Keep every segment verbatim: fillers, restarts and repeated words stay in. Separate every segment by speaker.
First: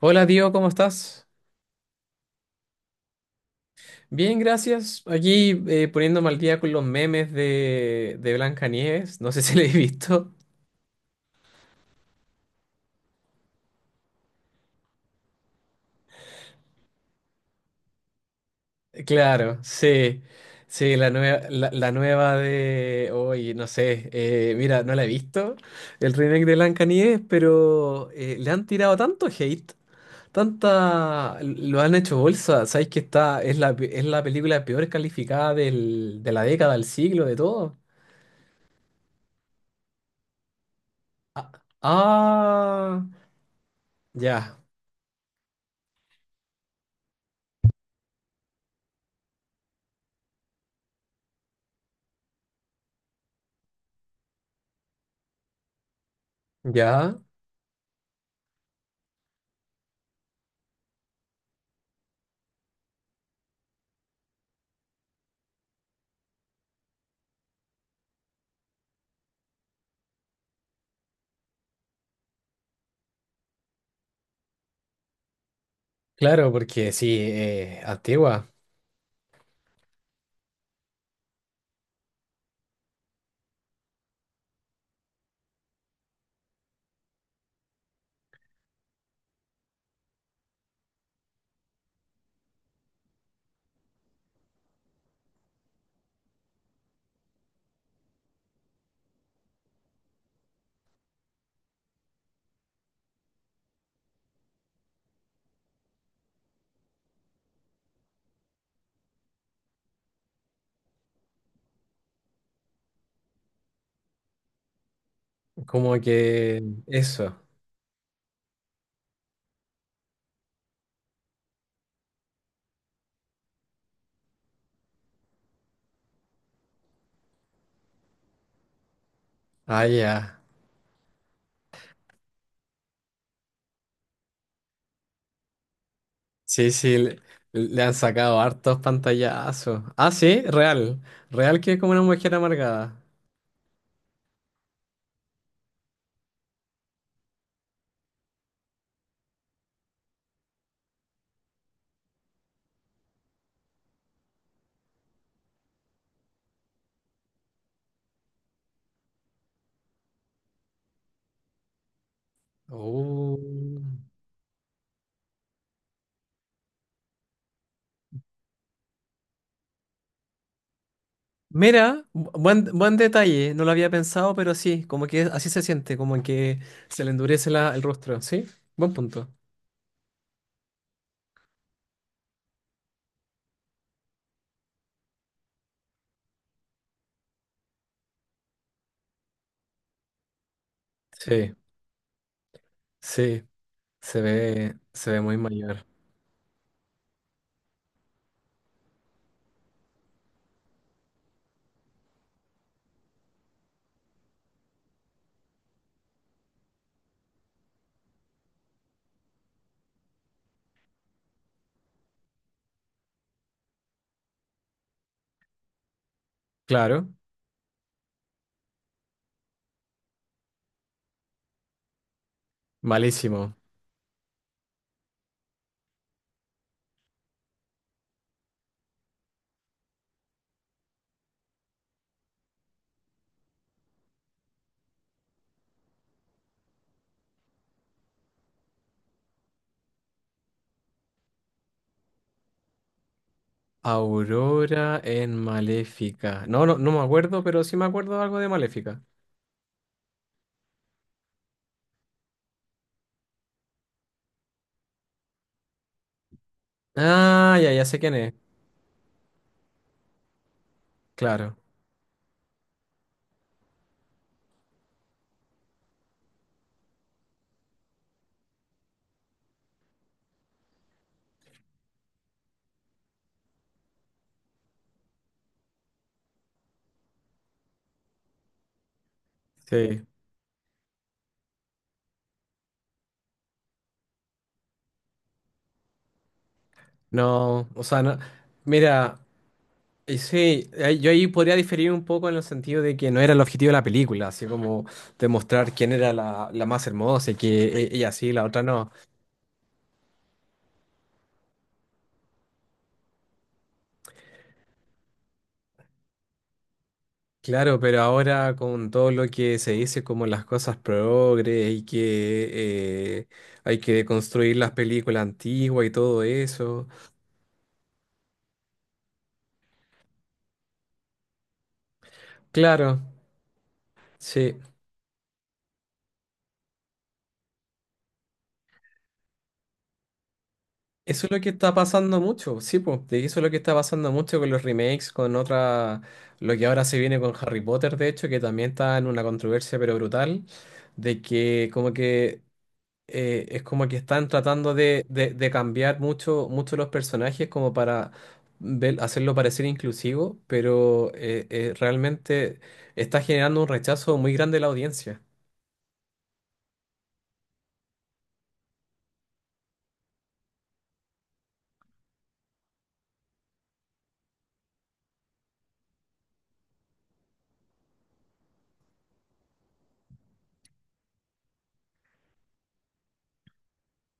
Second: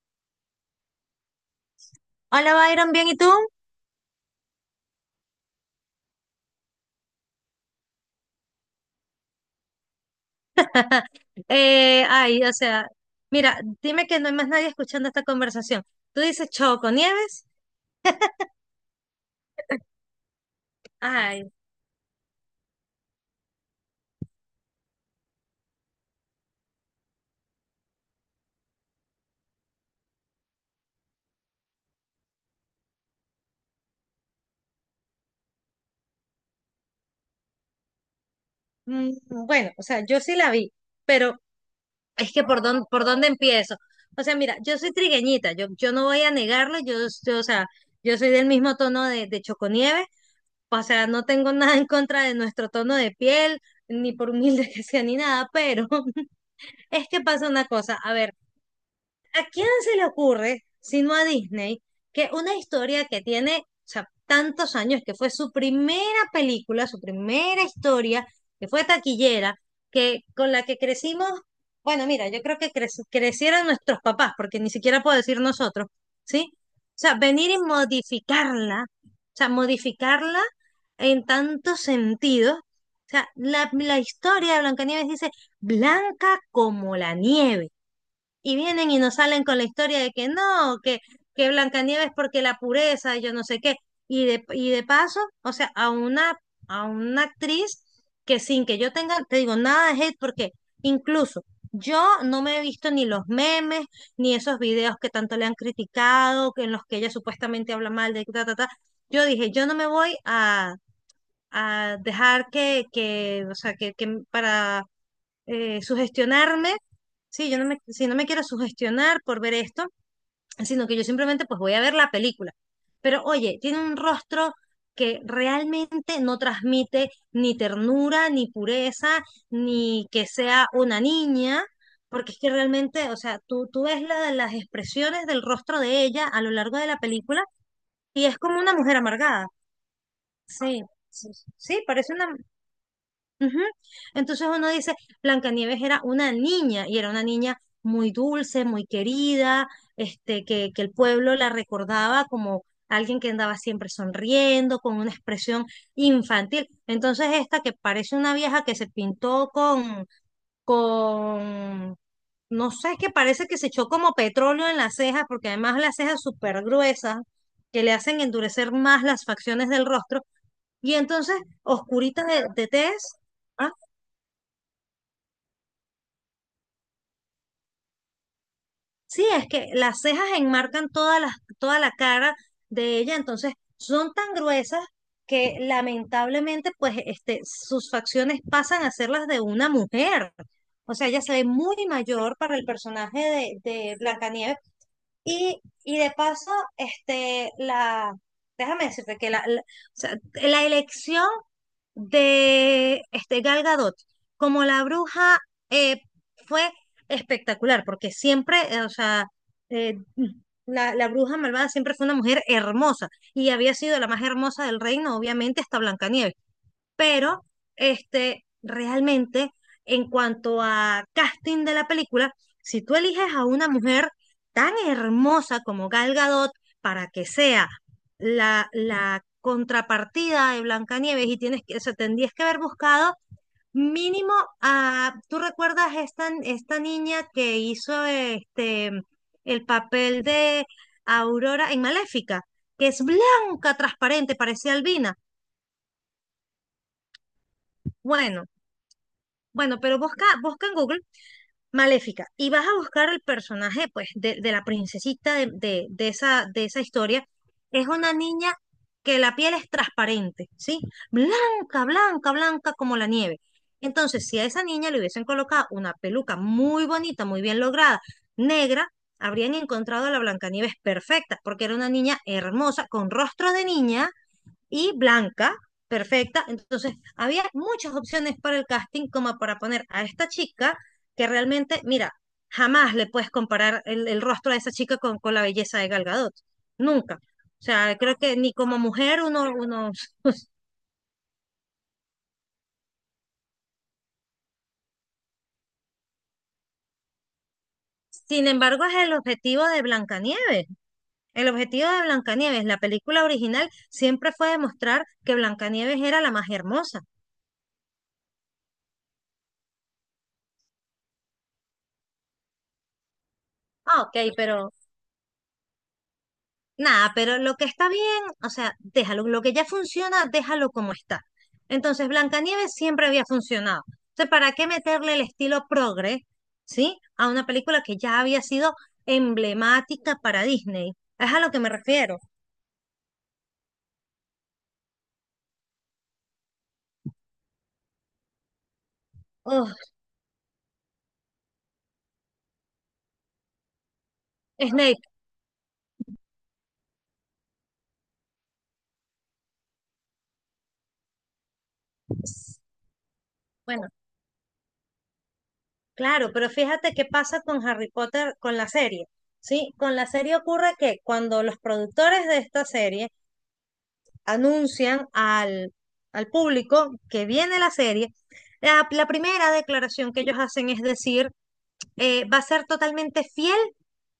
Speaker 1: Hola, tío, ¿cómo estás?
Speaker 2: Hola, Byron, ¿bien y tú?
Speaker 1: Bien, gracias. Aquí eh, poniéndome al día con los memes de, de Blancanieves. No sé si lo he visto.
Speaker 2: Eh, ay, o sea, mira, dime que no hay más nadie escuchando esta conversación. Tú dices Choco Nieves.
Speaker 1: Claro, sí. Sí, la nueva,
Speaker 2: Ay,
Speaker 1: la, la nueva de hoy, no sé. Eh, mira, no la he visto. El remake de Blancanieves, pero eh, le han tirado tanto hate. Tanta. Lo han hecho bolsa. Sabéis que está. Es la, pe- es la película peor calificada del- de la década, del siglo, de todo.
Speaker 2: mm, bueno, o sea, yo sí la vi, pero
Speaker 1: Ah,
Speaker 2: es que por dónde,
Speaker 1: ah,
Speaker 2: por dónde empiezo. O sea, mira,
Speaker 1: ya.
Speaker 2: yo soy trigueñita, yo, yo no voy a negarlo, yo, yo, o sea, yo soy del mismo tono de, de Choco Nieves, o sea, no tengo nada en contra de nuestro tono de piel, ni por humilde que sea, ni nada, pero es
Speaker 1: Ya,
Speaker 2: que pasa una cosa, a ver. ¿A quién se le ocurre, sino a Disney, que una historia que tiene, o sea, tantos años, que fue su primera película, su primera historia, que fue taquillera, que con la que crecimos? Bueno, mira, yo creo que creci- crecieron nuestros papás, porque ni siquiera puedo decir nosotros, ¿sí?
Speaker 1: claro,
Speaker 2: O
Speaker 1: porque
Speaker 2: sea,
Speaker 1: sí,
Speaker 2: venir y
Speaker 1: eh, antigua,
Speaker 2: modificarla, o sea, modificarla en tantos sentidos. O sea, la, la historia de Blancanieves dice, blanca como la nieve, y vienen y nos salen con la historia de que no, que, que Blancanieves porque la pureza, yo no sé qué. Y de, y de paso, o sea, a una, a una actriz que sin que yo tenga, te digo, nada de hate, porque incluso yo no me he visto ni los memes, ni esos videos que tanto le han criticado, que en los que ella supuestamente habla mal de ta, ta, ta. Yo dije, yo no me voy a, a dejar que, que, o sea, que, que para eh,
Speaker 1: como que
Speaker 2: sugestionarme,
Speaker 1: eso.
Speaker 2: sí, yo no me, si no me quiero sugestionar por ver esto, sino que yo simplemente pues voy a ver la película. Pero oye, tiene un rostro que realmente no transmite ni ternura, ni pureza,
Speaker 1: Ah,
Speaker 2: ni que
Speaker 1: ya.
Speaker 2: sea una niña, porque es que realmente, o sea, tú, tú ves la, las expresiones del rostro de ella a lo
Speaker 1: Sí,
Speaker 2: largo de
Speaker 1: sí,
Speaker 2: la
Speaker 1: le,
Speaker 2: película
Speaker 1: le han
Speaker 2: y es
Speaker 1: sacado
Speaker 2: como una
Speaker 1: hartos
Speaker 2: mujer amargada.
Speaker 1: pantallazos. Ah, sí,
Speaker 2: Sí,
Speaker 1: real.
Speaker 2: sí, sí,
Speaker 1: Real que es
Speaker 2: sí,
Speaker 1: como una
Speaker 2: parece
Speaker 1: mujer
Speaker 2: una,
Speaker 1: amargada.
Speaker 2: ujú. Entonces uno dice, Blancanieves era una niña y era una niña muy dulce, muy querida, este, que, que el pueblo la recordaba como alguien que andaba siempre sonriendo, con una expresión infantil. Entonces esta que parece una vieja que se pintó con, con, no sé, que
Speaker 1: Uh.
Speaker 2: parece que se echó como petróleo en las cejas, porque además las cejas súper gruesas, que le hacen endurecer más las facciones del rostro, y entonces
Speaker 1: Mira,
Speaker 2: oscurita
Speaker 1: bu-
Speaker 2: de,
Speaker 1: buen,
Speaker 2: de
Speaker 1: buen
Speaker 2: tez.
Speaker 1: detalle, no lo había pensado, pero sí, como que así se siente, como que se le endurece la- el rostro, ¿sí? Buen
Speaker 2: Sí,
Speaker 1: punto.
Speaker 2: es que las cejas enmarcan toda la, toda la cara de ella, entonces son tan gruesas que lamentablemente pues este, sus facciones pasan a ser las de una mujer. O sea, ella se ve
Speaker 1: Sí,
Speaker 2: muy mayor para el personaje
Speaker 1: sí,
Speaker 2: de, de
Speaker 1: se
Speaker 2: Blancanieves
Speaker 1: ve, se ve muy
Speaker 2: y,
Speaker 1: mayor.
Speaker 2: y de paso, este, la, déjame decirte que la, la- o sea, la elección de este, Gal Gadot como la bruja eh, fue espectacular, porque siempre, eh, o sea, eh, la, la bruja malvada siempre fue una mujer hermosa y había sido la más hermosa del reino, obviamente, hasta Blancanieves,
Speaker 1: Claro,
Speaker 2: pero este, realmente en cuanto a casting de la película, si tú eliges a
Speaker 1: malísimo.
Speaker 2: una mujer tan hermosa como Gal Gadot para que sea la, la contrapartida de Blancanieves, y tienes que, o sea, tendrías que haber buscado mínimo a, ¿tú recuerdas esta, esta niña que hizo este el papel de Aurora en Maléfica? Que es blanca, transparente, parecía
Speaker 1: Aurora
Speaker 2: albina.
Speaker 1: en Maléfica. No, no, no me acuerdo, pero sí me acuerdo de algo
Speaker 2: Bueno,
Speaker 1: de Maléfica.
Speaker 2: Bueno, pero busca, busca en Google Maléfica y vas a buscar el personaje, pues, de, de la princesita de, de- de esa, de esa historia.
Speaker 1: Ah, ya, ya
Speaker 2: Es
Speaker 1: sé
Speaker 2: una
Speaker 1: quién es.
Speaker 2: niña que la piel es transparente, ¿sí?
Speaker 1: Claro.
Speaker 2: Blanca, blanca, blanca como la nieve. Entonces, si a esa niña le hubiesen colocado una peluca muy bonita, muy bien lograda, negra, habrían encontrado a la Blancanieves perfecta, porque era una niña hermosa, con rostro de niña, y blanca, perfecta. Entonces, había muchas opciones para el casting como para poner
Speaker 1: Sí.
Speaker 2: a esta chica que realmente, mira, jamás le puedes comparar el, el rostro de esa chica con, con la belleza de Gal Gadot. Nunca. O
Speaker 1: No, o
Speaker 2: sea,
Speaker 1: sea,
Speaker 2: creo
Speaker 1: no.
Speaker 2: que ni como
Speaker 1: Mira,
Speaker 2: mujer uno, uno...
Speaker 1: y sí, ahí- yo ahí podría diferir un poco en el sentido de que no era el objetivo de la película, así como demostrar quién era la, la más hermosa y que e- ella sí, la
Speaker 2: Sin
Speaker 1: otra
Speaker 2: embargo,
Speaker 1: no.
Speaker 2: es el objetivo de Blancanieves. El objetivo de Blancanieves, la película original, siempre fue demostrar que Blancanieves era la más hermosa.
Speaker 1: Claro, pero ahora con todo lo que se dice como las cosas progres y que eh, hay
Speaker 2: Ah,
Speaker 1: que
Speaker 2: ok,
Speaker 1: construir las
Speaker 2: pero
Speaker 1: películas antiguas y todo eso.
Speaker 2: nada, pero lo que está bien, o sea, déjalo. Lo que ya funciona, déjalo como está. Entonces, Blancanieves
Speaker 1: Claro,
Speaker 2: siempre había funcionado. Entonces, ¿para
Speaker 1: sí.
Speaker 2: qué meterle el estilo progre? ¿Sí? A una película que ya había sido emblemática para Disney.
Speaker 1: Eso es
Speaker 2: Es
Speaker 1: lo
Speaker 2: a
Speaker 1: que
Speaker 2: lo que me
Speaker 1: está
Speaker 2: refiero.
Speaker 1: pasando mucho, sí, pues. Eso es lo que está pasando mucho con los remakes, con otra, lo que ahora se viene con Harry Potter, de hecho, que también está en una
Speaker 2: Ugh,
Speaker 1: controversia pero brutal, de que como que eh, es como que están tratando
Speaker 2: Snape.
Speaker 1: de, de- de cambiar mucho, mucho los personajes como para ver- hacerlo parecer inclusivo, pero eh, eh, realmente está generando un
Speaker 2: Bueno,
Speaker 1: rechazo muy grande de la audiencia.
Speaker 2: claro, pero fíjate qué pasa con Harry Potter, con la serie. Sí, con la serie ocurre que cuando los productores de esta serie anuncian al, al público que viene la serie, la, la primera declaración que ellos hacen es decir, eh, va a ser totalmente fiel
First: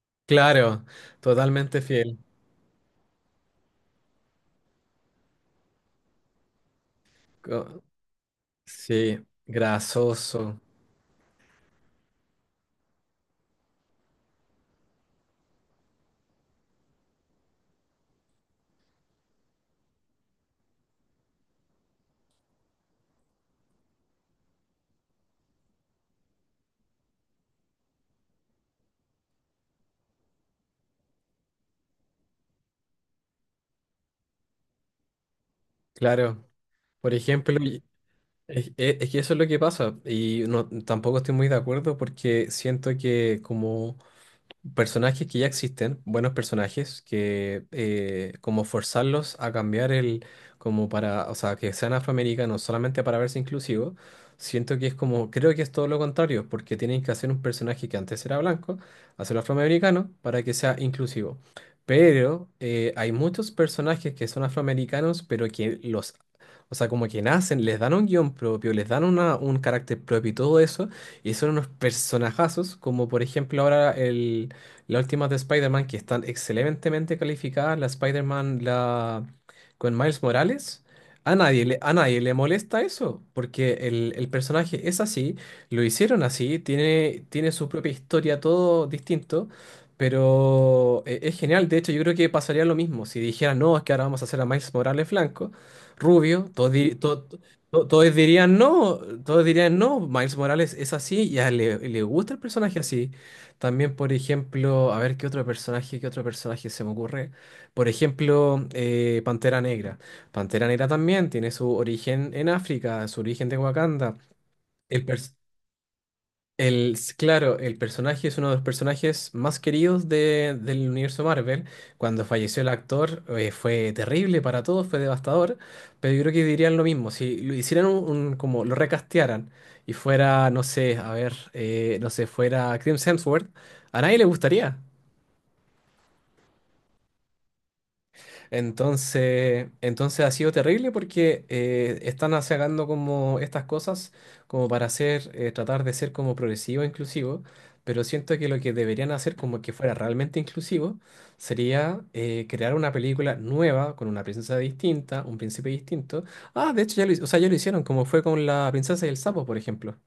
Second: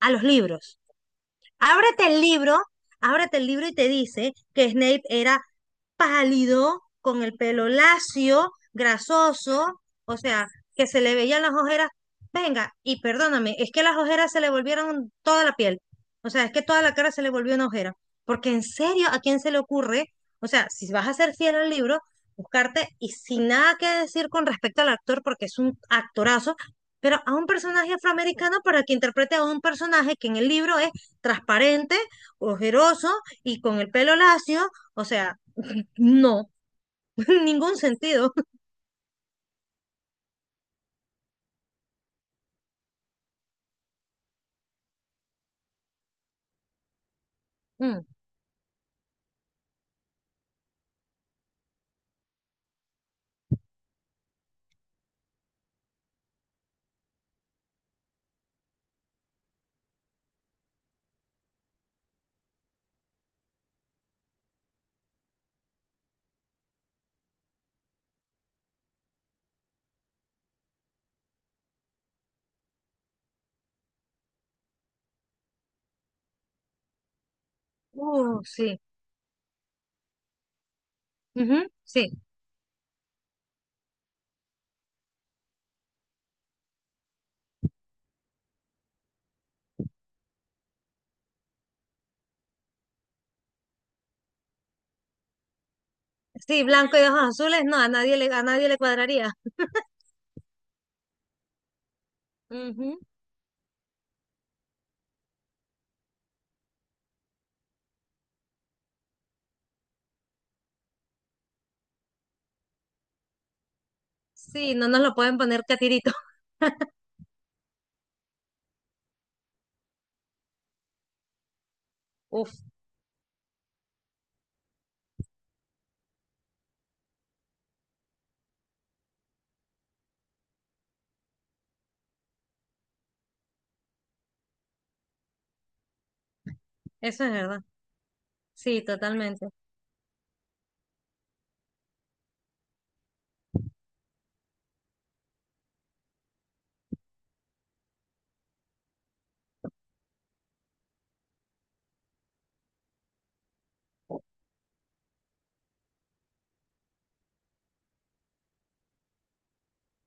Speaker 2: a los libros.
Speaker 1: Claro, totalmente
Speaker 2: Ábrete
Speaker 1: fiel.
Speaker 2: el libro, ábrete el libro y te dice que Snape era pálido, con el pelo lacio,
Speaker 1: Sí,
Speaker 2: grasoso, o sea,
Speaker 1: grasoso,
Speaker 2: que se le veían las ojeras. Venga, y perdóname, es que las ojeras se le volvieron toda la piel. O sea, es que toda la cara se le volvió una ojera. Porque en serio, ¿a quién se le ocurre? O sea, si vas a ser fiel al libro, buscarte y sin nada que decir con respecto al actor, porque es un actorazo, pero a un personaje afroamericano para que interprete a un personaje que en el libro es transparente, ojeroso y con el pelo lacio, o sea,
Speaker 1: claro.
Speaker 2: no,
Speaker 1: Por ejemplo,
Speaker 2: ningún
Speaker 1: y-
Speaker 2: sentido.
Speaker 1: es, es- es que eso es lo que pasa y no, tampoco estoy muy de acuerdo porque siento que como personajes que ya existen, buenos personajes, que
Speaker 2: Mm,
Speaker 1: eh, como forzarlos a cambiar el, como para, o sea, que sean afroamericanos no solamente para verse inclusivos, siento que es como, creo que es todo lo contrario, porque tienen que hacer un personaje que antes era blanco, hacerlo afroamericano para que sea inclusivo. Pero eh, hay muchos personajes que son afroamericanos, pero que los... O sea, como que nacen, les dan un guión propio, les dan una, un carácter propio y todo eso, y son unos personajazos, como por ejemplo ahora el, las últimas de Spider-Man que están excelentemente calificadas, la
Speaker 2: uh,
Speaker 1: Spider-Man
Speaker 2: sí,
Speaker 1: la... con Miles Morales, a nadie
Speaker 2: ujú,
Speaker 1: le, a
Speaker 2: sí.
Speaker 1: nadie le molesta eso, porque el, el personaje es así, lo hicieron así, tiene, tiene su propia historia, todo distinto, pero e- es genial. De hecho, yo creo que pasaría lo mismo si dijeran, no, es que ahora vamos a hacer a Miles Morales blanco, rubio,
Speaker 2: Sí,
Speaker 1: todos, di-
Speaker 2: blanco y ojos
Speaker 1: to-
Speaker 2: azules, no,
Speaker 1: to-
Speaker 2: a
Speaker 1: todos
Speaker 2: nadie le, a
Speaker 1: dirían
Speaker 2: nadie le
Speaker 1: no,
Speaker 2: cuadraría.
Speaker 1: todos dirían no, Miles Morales es así y a él le, le gusta el personaje
Speaker 2: Ujú.
Speaker 1: así. También, por ejemplo, a ver qué otro personaje, qué otro personaje se me ocurre. Por ejemplo, eh, Pantera Negra. Pantera Negra también tiene su origen en África, su origen de Wakanda.
Speaker 2: Sí, no nos
Speaker 1: El
Speaker 2: lo
Speaker 1: pers-
Speaker 2: pueden poner catirito.
Speaker 1: el, s- claro, el personaje es uno de los personajes más queridos de- del universo Marvel. Cuando
Speaker 2: Uf.
Speaker 1: falleció el actor, eh, fue terrible para todos, fue devastador. Pero yo creo que dirían lo mismo, si lo hicieran un, un- como lo recastearan y fuera, no sé, a ver, eh, no sé, fuera Chris Hemsworth, a nadie le gustaría.
Speaker 2: Eso es verdad. Sí, totalmente.
Speaker 1: Entonces, entonces ha sido terrible porque eh, están sacando como estas cosas como para hacer, eh, tratar de ser como progresivo e inclusivo, pero siento que lo que deberían hacer como que fuera realmente inclusivo sería eh, crear una película nueva con una princesa distinta, un príncipe distinto. Ah, de hecho ya lo, hi- o sea, ya lo hicieron, como fue con la princesa y el sapo, por ejemplo.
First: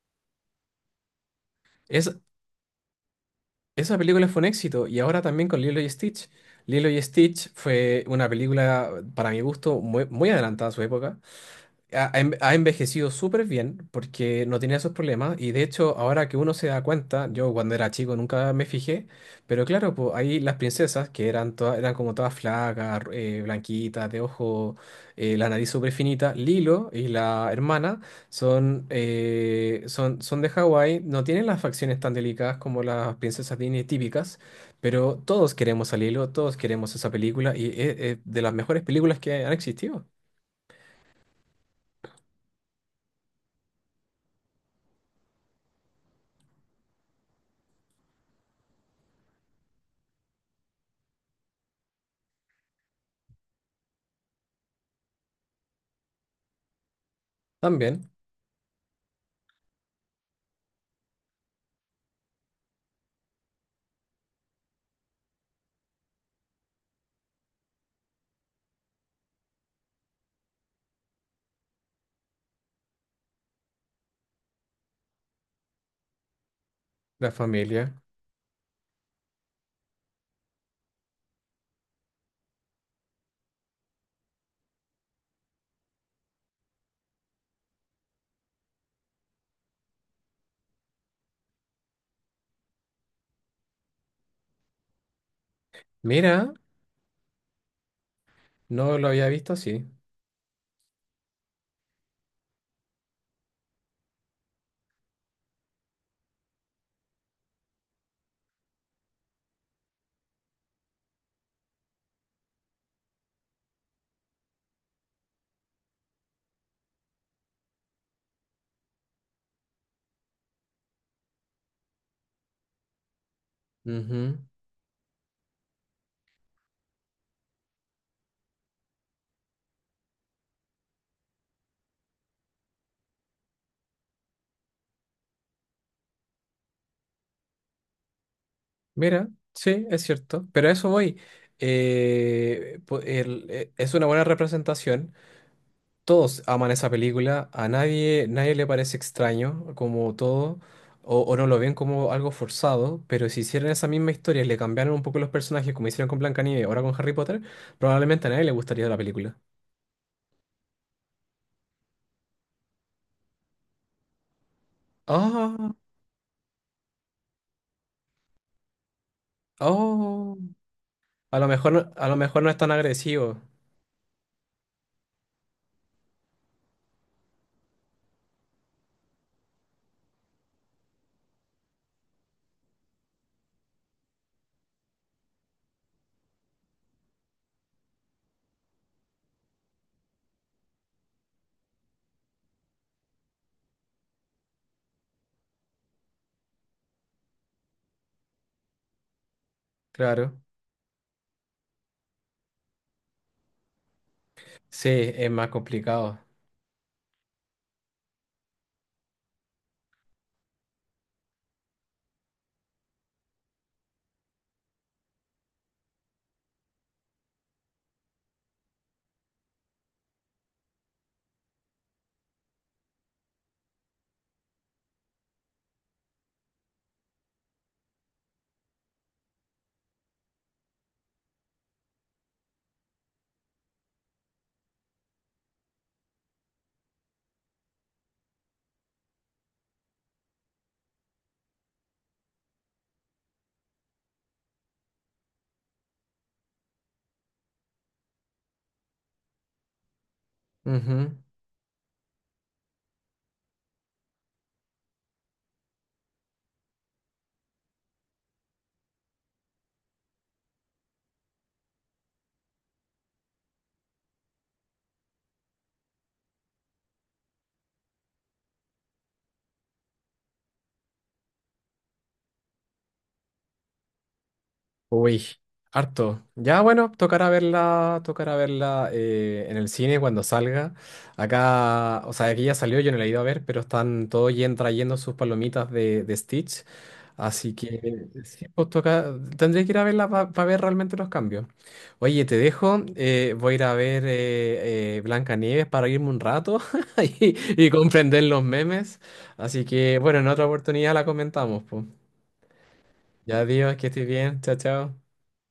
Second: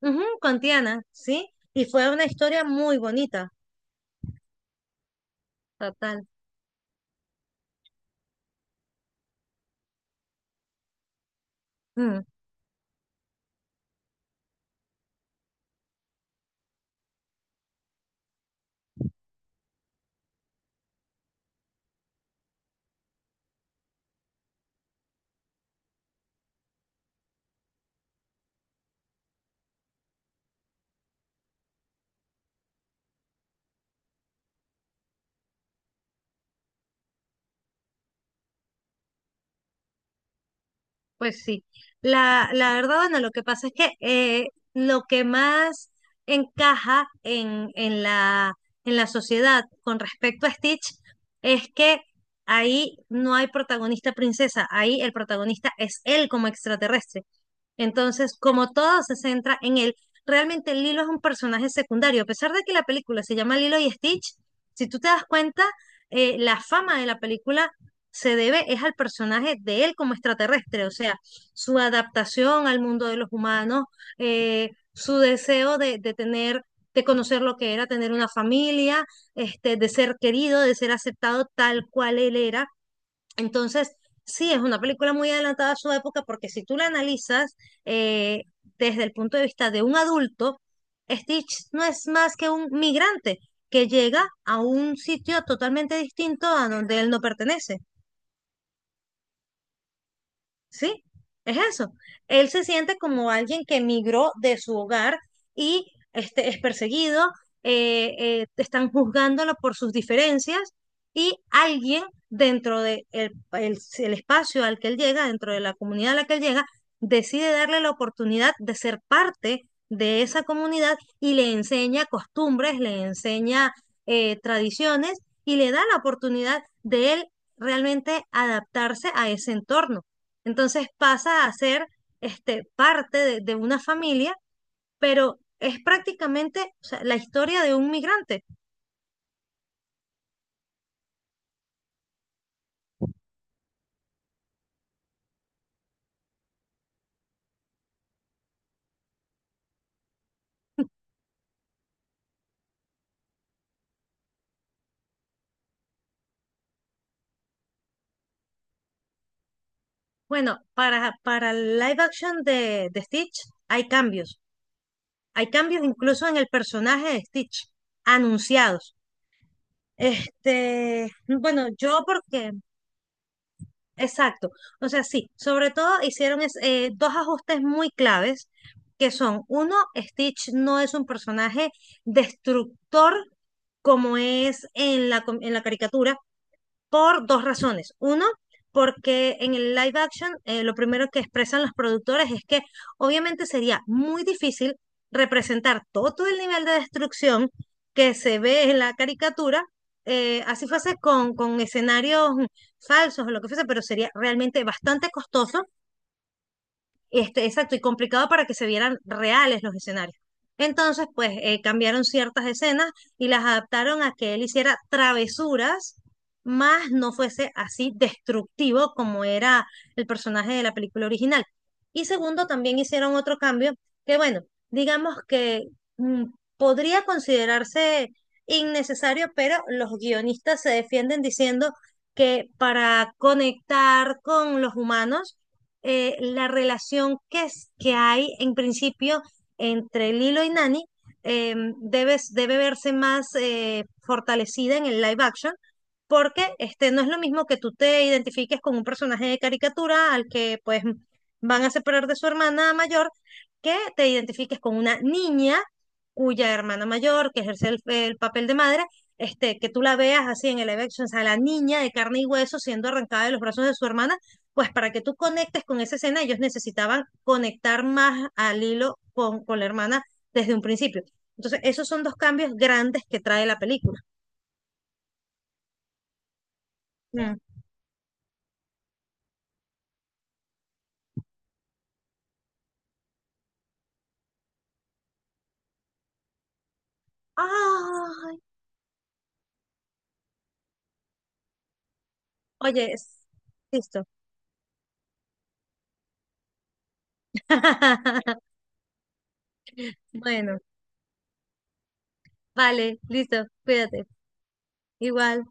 Speaker 2: Ujú, con Tiana, sí. Y
Speaker 1: Es,
Speaker 2: fue una historia muy bonita,
Speaker 1: esa película fue un éxito y ahora también con Lilo y
Speaker 2: total.
Speaker 1: Stitch. Lilo y Stitch fue una película, para mi gusto, muy, muy adelantada a su época. ha, ha
Speaker 2: Mm.
Speaker 1: en- ha envejecido súper bien porque no tenía esos problemas y de hecho ahora que uno se da cuenta, yo cuando era chico nunca me fijé, pero claro, pues ahí las princesas que eran todas, eran como todas flacas, ru- eh, blanquitas, de ojo, eh, la nariz súper finita, Lilo y la hermana son, eh, son, son de Hawái, no tienen las facciones tan delicadas como las princesas Disney típicas. Pero todos queremos a Lilo, todos queremos esa película y es es de las mejores películas que han existido.
Speaker 2: Pues sí, la, la verdad, bueno, lo que pasa es que eh, lo que más encaja en, en la, en la sociedad con respecto a Stitch es que ahí no hay protagonista princesa, ahí el protagonista es él como extraterrestre.
Speaker 1: También
Speaker 2: Entonces, como todo se centra en él, realmente Lilo es un personaje secundario. A pesar de que la película se llama Lilo y Stitch, si tú te das cuenta, eh, la fama de la película se debe es al personaje de él como extraterrestre, o sea, su adaptación al mundo de los humanos, eh, su deseo de, de tener, de
Speaker 1: la
Speaker 2: conocer lo que era
Speaker 1: familia.
Speaker 2: tener una familia, este, de ser querido, de ser aceptado tal cual él era, entonces, sí, es una película muy adelantada a su época porque si tú la analizas eh, desde el punto de vista de un adulto, Stitch no es más que un migrante que llega a un sitio totalmente distinto
Speaker 1: Mira,
Speaker 2: a donde él no pertenece.
Speaker 1: no lo había visto así.
Speaker 2: Sí, es eso. Él se siente como alguien que emigró de su hogar y este, es perseguido, eh, eh, están juzgándolo por sus diferencias y alguien dentro de el, el- el espacio al que él llega, dentro de la comunidad a la que él llega, decide darle la oportunidad de ser parte de esa comunidad y le enseña costumbres, le enseña eh,
Speaker 1: Ujú.
Speaker 2: tradiciones y le da la oportunidad de él realmente adaptarse a ese entorno. Entonces pasa a ser este, parte de, de una familia, pero es prácticamente, o sea, la historia de un migrante.
Speaker 1: Mira, sí, es cierto. Pero a eso voy. Eh, po- el- eh, es una buena representación. Todos aman esa película. A nadie, nadie le parece extraño, como todo. O, o no lo ven como algo forzado. Pero si hicieran esa misma historia y le cambiaran un poco los personajes, como hicieron con Blancanieves, ahora con Harry Potter, probablemente a nadie le gustaría la película.
Speaker 2: Bueno, para, para el live action de, de Stitch hay cambios. Hay
Speaker 1: Ah,
Speaker 2: cambios incluso en el personaje de Stitch, anunciados.
Speaker 1: oh.
Speaker 2: Este,
Speaker 1: A lo
Speaker 2: bueno,
Speaker 1: mejor, no-
Speaker 2: yo
Speaker 1: a lo mejor no
Speaker 2: porque
Speaker 1: es tan agresivo.
Speaker 2: exacto. O sea, sí, sobre todo hicieron es- eh, dos ajustes muy claves, que son, uno, Stitch no es un personaje destructor como es en la, com- en la caricatura, por dos razones. Uno, porque en el live action eh, lo primero que expresan los productores es que obviamente sería muy difícil representar todo todo el nivel de destrucción que se ve en la caricatura,
Speaker 1: Claro.
Speaker 2: eh, así fuese con, con escenarios falsos o lo que fuese, pero sería realmente
Speaker 1: Sí,
Speaker 2: bastante
Speaker 1: es más
Speaker 2: costoso
Speaker 1: complicado.
Speaker 2: este, exacto, y complicado para que se vieran reales los escenarios. Entonces, pues eh, cambiaron ciertas escenas y las adaptaron a que él hiciera travesuras, más no fuese así destructivo como era el personaje de la película original. Y segundo, también hicieron otro cambio que, bueno, digamos que mm, podría considerarse innecesario, pero los guionistas se defienden diciendo que para conectar con los humanos, eh, la relación que, es, que hay en principio entre Lilo y Nani eh, debe, debe verse más eh, fortalecida en el live action, porque este, no es lo mismo que tú te identifiques con un personaje de caricatura al que pues
Speaker 1: Ujú.
Speaker 2: van a separar de su hermana mayor, que te identifiques con una niña cuya hermana mayor, que ejerce el, el papel de madre, este, que tú la veas así en el live action, o sea, la niña de carne y hueso siendo arrancada de los brazos de su hermana, pues para que tú conectes con esa escena, ellos necesitaban conectar más al hilo con, con la hermana desde un principio. Entonces, esos son dos cambios grandes que trae la película.
Speaker 1: Uy, harto. Ya bueno, tocará
Speaker 2: Mm.
Speaker 1: verla, tocará verla eh, en el cine cuando salga. Acá, o sea, aquí ya salió, yo no la he ido a ver, pero están todos yen- trayendo sus palomitas de, de Stitch. Así que
Speaker 2: Ay,
Speaker 1: sí, pues toca, tendré que ir a verla para ver realmente los cambios. Oye, te dejo,
Speaker 2: oye, es-
Speaker 1: eh, voy a ir a ver
Speaker 2: listo.
Speaker 1: eh, eh, Blancanieves para irme un rato y, y comprender los memes. Así que bueno, en otra
Speaker 2: Bueno,
Speaker 1: oportunidad la comentamos, pues.
Speaker 2: vale,
Speaker 1: Ya,
Speaker 2: listo,
Speaker 1: Dios, que estés
Speaker 2: cuídate.
Speaker 1: bien. Chao, chao.
Speaker 2: Igual.